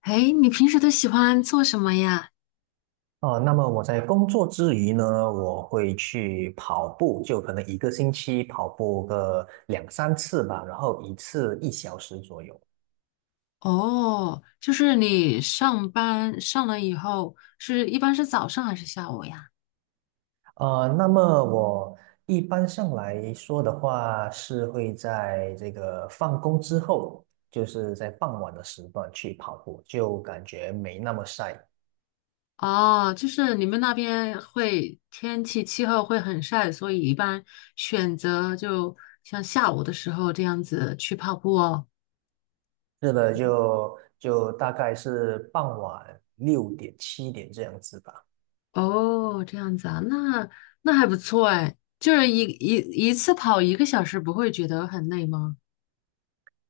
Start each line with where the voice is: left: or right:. left: 哎，你平时都喜欢做什么呀？
right: 哦，那么我在工作之余呢，我会去跑步，就可能一个星期跑步个两三次吧，然后一次一小时左右。
left: 哦，就是你上班上了以后，是一般是早上还是下午呀？
right: 那么我一般上来说的话，是会在这个放工之后，就是在傍晚的时段去跑步，就感觉没那么晒。
left: 哦，就是你们那边会天气气候会很晒，所以一般选择就像下午的时候这样子去跑步哦。
right: 是的，就大概是傍晚六点七点这样子吧。
left: 哦，这样子啊，那还不错哎，就是一次跑一个小时，不会觉得很累吗？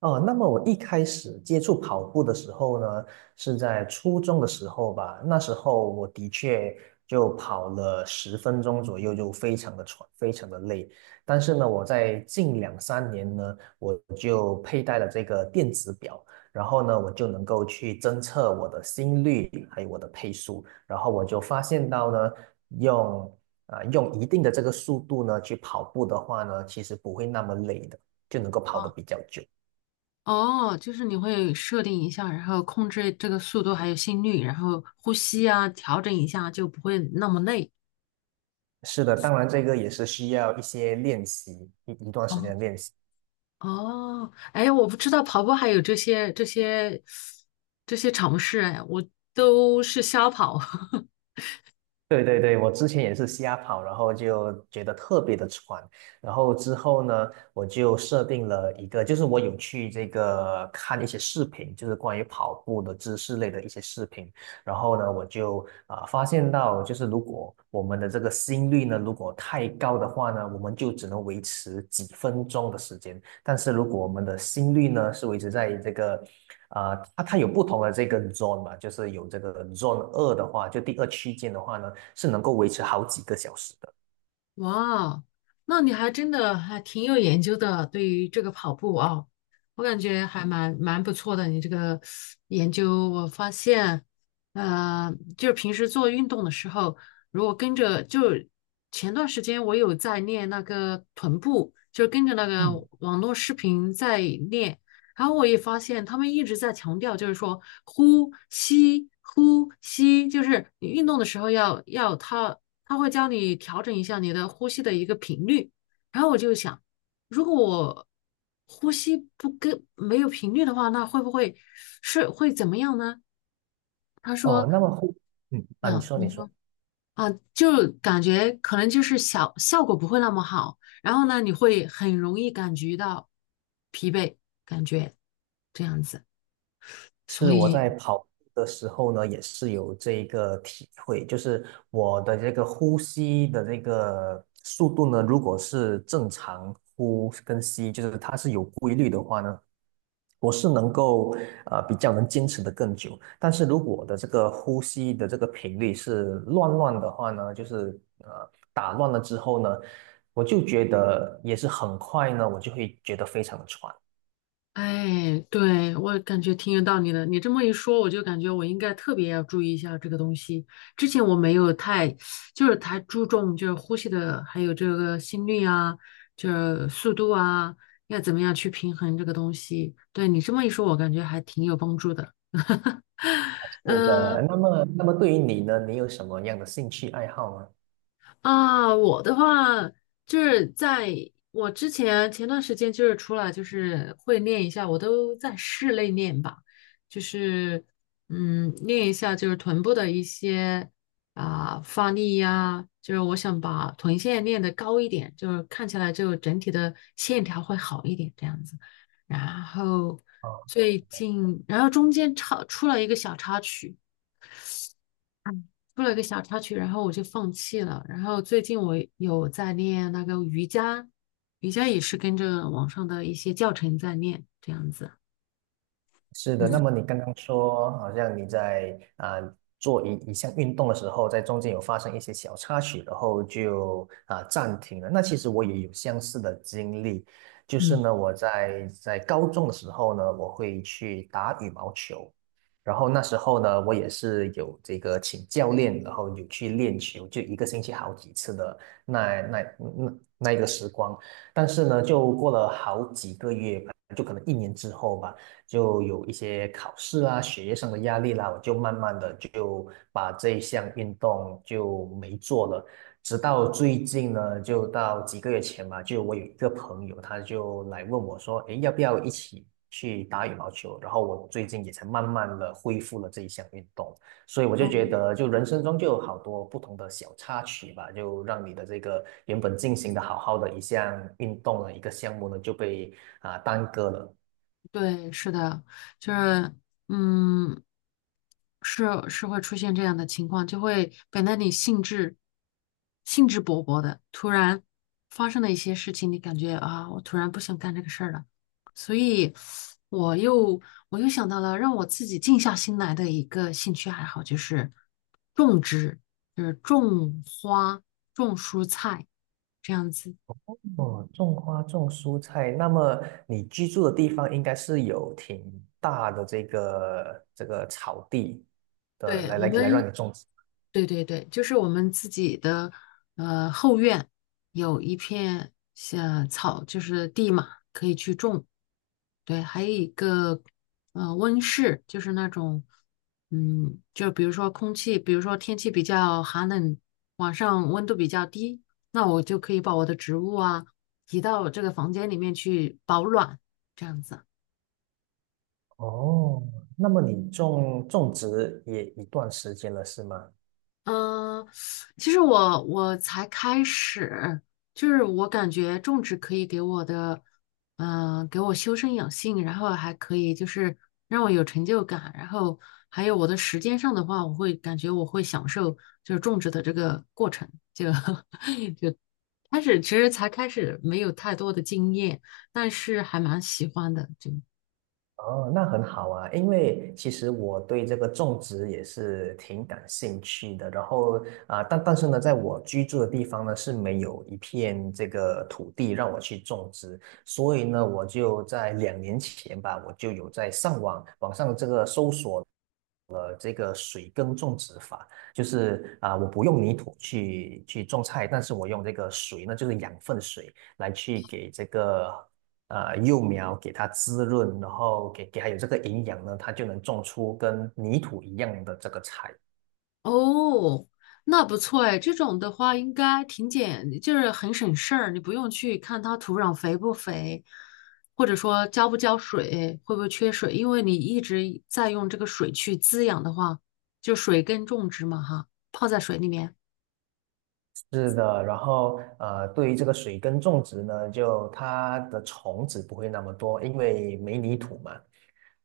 right: 哦，那么我一开始接触跑步的时候呢，是在初中的时候吧。那时候我的确就跑了10分钟左右，就非常的喘，非常的累。但是呢，我在近两三年呢，我就佩戴了这个电子表，然后呢，我就能够去侦测我的心率，还有我的配速。然后我就发现到呢，用用一定的这个速度呢去跑步的话呢，其实不会那么累的，就能够跑得
left: 哦。
right: 比较久。
left: 哦，就是你会设定一下，然后控制这个速度还有心率，然后呼吸啊，调整一下就不会那么累。
right: 是的，当然这个也是需要一些练习，一段时间
left: 哦，
right: 的练习。
left: 哦，哎，我不知道跑步还有这些尝试，哎，我都是瞎跑。
right: 对对对，我之前也是瞎跑，然后就觉得特别的喘，然后之后呢，我就设定了一个，就是我有去这个看一些视频，就是关于跑步的知识类的一些视频，然后呢，我就发现到，就是如果我们的这个心率呢，如果太高的话呢，我们就只能维持几分钟的时间，但是如果我们的心率呢是维持在这个，它有不同的这个 zone 嘛，就是有这个 zone 二的话，就第二区间的话呢，是能够维持好几个小时的。
left: 哇，那你还真的还挺有研究的，对于这个跑步啊，我感觉还蛮不错的。你这个研究，我发现，呃，就是平时做运动的时候，如果跟着，就前段时间我有在练那个臀部，就是跟着那个
right: 嗯，
left: 网络视频在练，然后我也发现他们一直在强调，就是说呼吸呼吸，就是你运动的时候要要它他会教你调整一下你的呼吸的一个频率。然后我就想，如果我呼吸不跟没有频率的话，那会不会是会怎么样呢？他
right: 哦，
left: 说，
right: 那么呼，你
left: 嗯
right: 说你说，
left: 就感觉可能就是小，效果不会那么好。然后呢，你会很容易感觉到疲惫，感觉这样子。所
right: 是我
left: 以
right: 在跑步的时候呢，也是有这一个体会，就是我的这个呼吸的这个速度呢，如果是正常呼跟吸，就是它是有规律的话呢。我是能够比较能坚持的更久，但是如果我的这个呼吸的这个频率是乱乱的话呢，就是打乱了之后呢，我就觉得也是很快呢，我就会觉得非常的喘。
left: 哎，对，我感觉挺有道理的。你这么一说，我就感觉我应该特别要注意一下这个东西。之前我没有就是太注重就是呼吸的，还有这个心率啊，就是速度啊，要怎么样去平衡这个东西。对你这么一说，我感觉还挺有帮助的。
right: 是
left: 嗯。
right: 的，那么对于你呢，你有什么样的兴趣爱好吗？
left: 啊，我的话就是在我之前前段时间就是出来就是会练一下，我都在室内练吧，就是练一下就是臀部的一些发力呀，就是我想把臀线练得高一点，就是看起来就整体的线条会好一点这样子。然后
right: 啊
left: 最近，然后中间插出了一个小插曲。出了个小插曲，然后我就放弃了。然后最近我有在练那个瑜伽，瑜伽也是跟着网上的一些教程在练，这样子。
right: 是的，那
left: 嗯
right: 么你刚刚说，好像你在做一项运动的时候，在中间有发生一些小插曲，然后就暂停了。那其实我也有相似的经历，就是
left: 嗯，
right: 呢，我在高中的时候呢，我会去打羽毛球，然后那时候呢，我也是有这个请教练，然后有去练球，就一个星期好几次的那一个时光。但是呢，就过了好几个月吧，就可能一年之后吧。就有一些考试啊、学业上的压力啦，我就慢慢的就把这一项运动就没做了。直到最近呢，就到几个月前吧，就我有一个朋友，他就来问我说：“诶，要不要一起去打羽毛球？”然后我最近也才慢慢的恢复了这一项运动，所以我就觉得，就人生中就有好多不同的小插曲吧，就让你的这个原本进行的好好的一项运动的一个项目呢，就被耽搁了。
left: 对，是的，就是，嗯，是是会出现这样的情况，就会本来你兴致勃勃的，突然发生了一些事情，你感觉啊，我突然不想干这个事儿了，所以我又我又想到了让我自己静下心来的一个兴趣爱好，就是种植，就是种花、种蔬菜这样子。
right: 哦，种花种蔬菜，那么你居住的地方应该是有挺大的这个草地的，
left: 对，我
right: 来来来让
left: 们。
right: 你种植。
left: 对对对，就是我们自己的后院有一片像草，就是地嘛，可以去种。对，还有一个温室，就是那种就比如说空气，比如说天气比较寒冷，晚上温度比较低，那我就可以把我的植物啊移到这个房间里面去保暖，这样子。
right: 哦，那么你种植也一段时间了，是吗？
left: 嗯，其实我才开始，就是我感觉种植可以给我的，给我修身养性，然后还可以就是让我有成就感，然后还有我的时间上的话，我会感觉我会享受就是种植的这个过程。就 开始其实才开始没有太多的经验，但是还蛮喜欢的，就
right: 哦，那很好啊，因为其实我对这个种植也是挺感兴趣的。然后但是呢，在我居住的地方呢是没有一片这个土地让我去种植，所以呢，我就在2年前吧，我就有在网上这个搜索了这个水耕种植法，就是我不用泥土去种菜，但是我用这个水呢，就是养分水来去给这个。幼苗给它滋润，然后给它有这个营养呢，它就能种出跟泥土一样的这个菜。
left: 哦，那不错哎，这种的话应该就是很省事儿，你不用去看它土壤肥不肥，或者说浇不浇水，会不会缺水，因为你一直在用这个水去滋养的话，就水根种植嘛哈，泡在水里面。
right: 是的，然后对于这个水耕种植呢，就它的虫子不会那么多，因为没泥土嘛。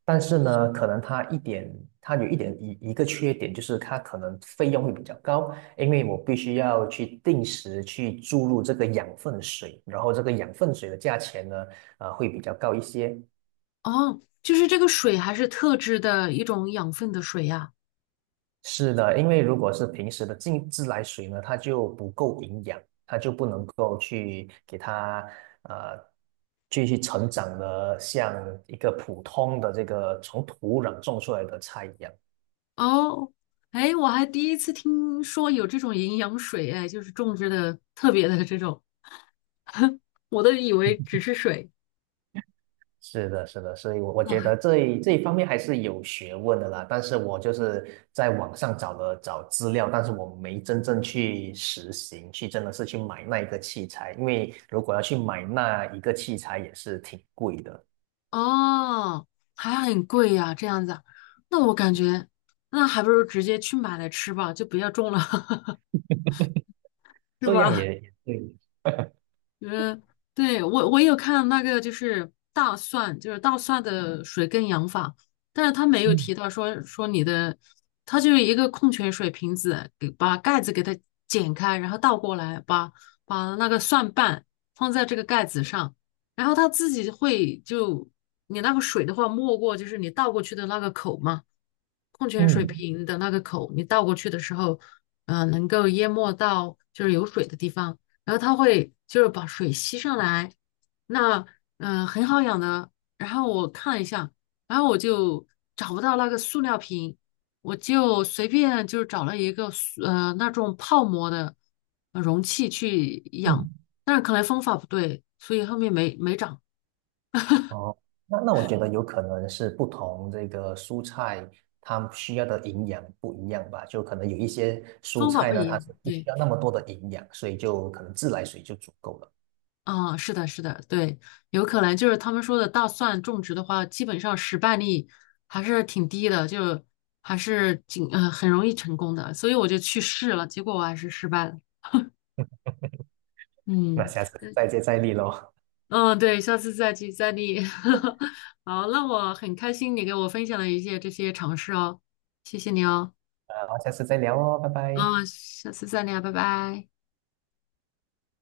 right: 但是呢，可能它一点，它有一点一个缺点，就是它可能费用会比较高，因为我必须要去定时去注入这个养分水，然后这个养分水的价钱呢，会比较高一些。
left: 哦，就是这个水还是特制的一种养分的水呀。
right: 是的，因为如果是平时的静自来水呢，它就不够营养，它就不能够去给它呃继续成长的像一个普通的这个从土壤种出来的菜一样。
left: 哦，哎，我还第一次听说有这种营养水哎，就是种植的特别的这种，我都以为只是水。
right: 是的，是的，所以我觉得这一方面还是有学问的啦。但是我就是在网上找了找资料，但是我没真正去实行，去真的是去买那一个器材，因为如果要去买那一个器材也是挺贵的。
left: 哦，还很贵呀，这样子啊那我感觉那还不如直接去买来吃吧，就不要种了，是
right: 这样
left: 吧？
right: 也对，
left: 就是对我有看那个就是大蒜，就是大蒜的水耕养法，但是他没有
right: 嗯
left: 提到说你的，他就是一个矿泉水瓶子，把盖子给它剪开，然后倒过来，把那个蒜瓣放在这个盖子上，然后它自己会就你那个水的话没过就是你倒过去的那个口嘛，矿泉水
right: 嗯
left: 瓶的那个口，你倒过去的时候，能够淹没到就是有水的地方。然后它会就是把水吸上来，那很好养的。然后我看了一下，然后我就找不到那个塑料瓶，我就随便就找了一个那种泡沫的容器去养，
right: 嗯，
left: 但是可能方法不对，所以后面没长，
right: 哦，那我觉得有可能是不同这个蔬菜它需要的营养不一样吧，就可能有一些蔬
left: 方法
right: 菜
left: 不
right: 呢，
left: 一
right: 它
left: 样，
right: 是不需
left: 对。
right: 要那么多的营养，所以就可能自来水就足够了。
left: 啊，是的，是的，对，有可能就是他们说的大蒜种植的话，基本上失败率还是挺低的，就还是很容易成功的，所以我就去试了，结果我还是失败了。
right: 那
left: 嗯
right: 下次再接再厉喽，
left: 嗯，对，下次再接再厉。好，那我很开心你给我分享了一些这些尝试哦，谢谢你哦。
right: 好，下次再聊哦，拜拜。
left: 嗯，下次再聊，拜拜。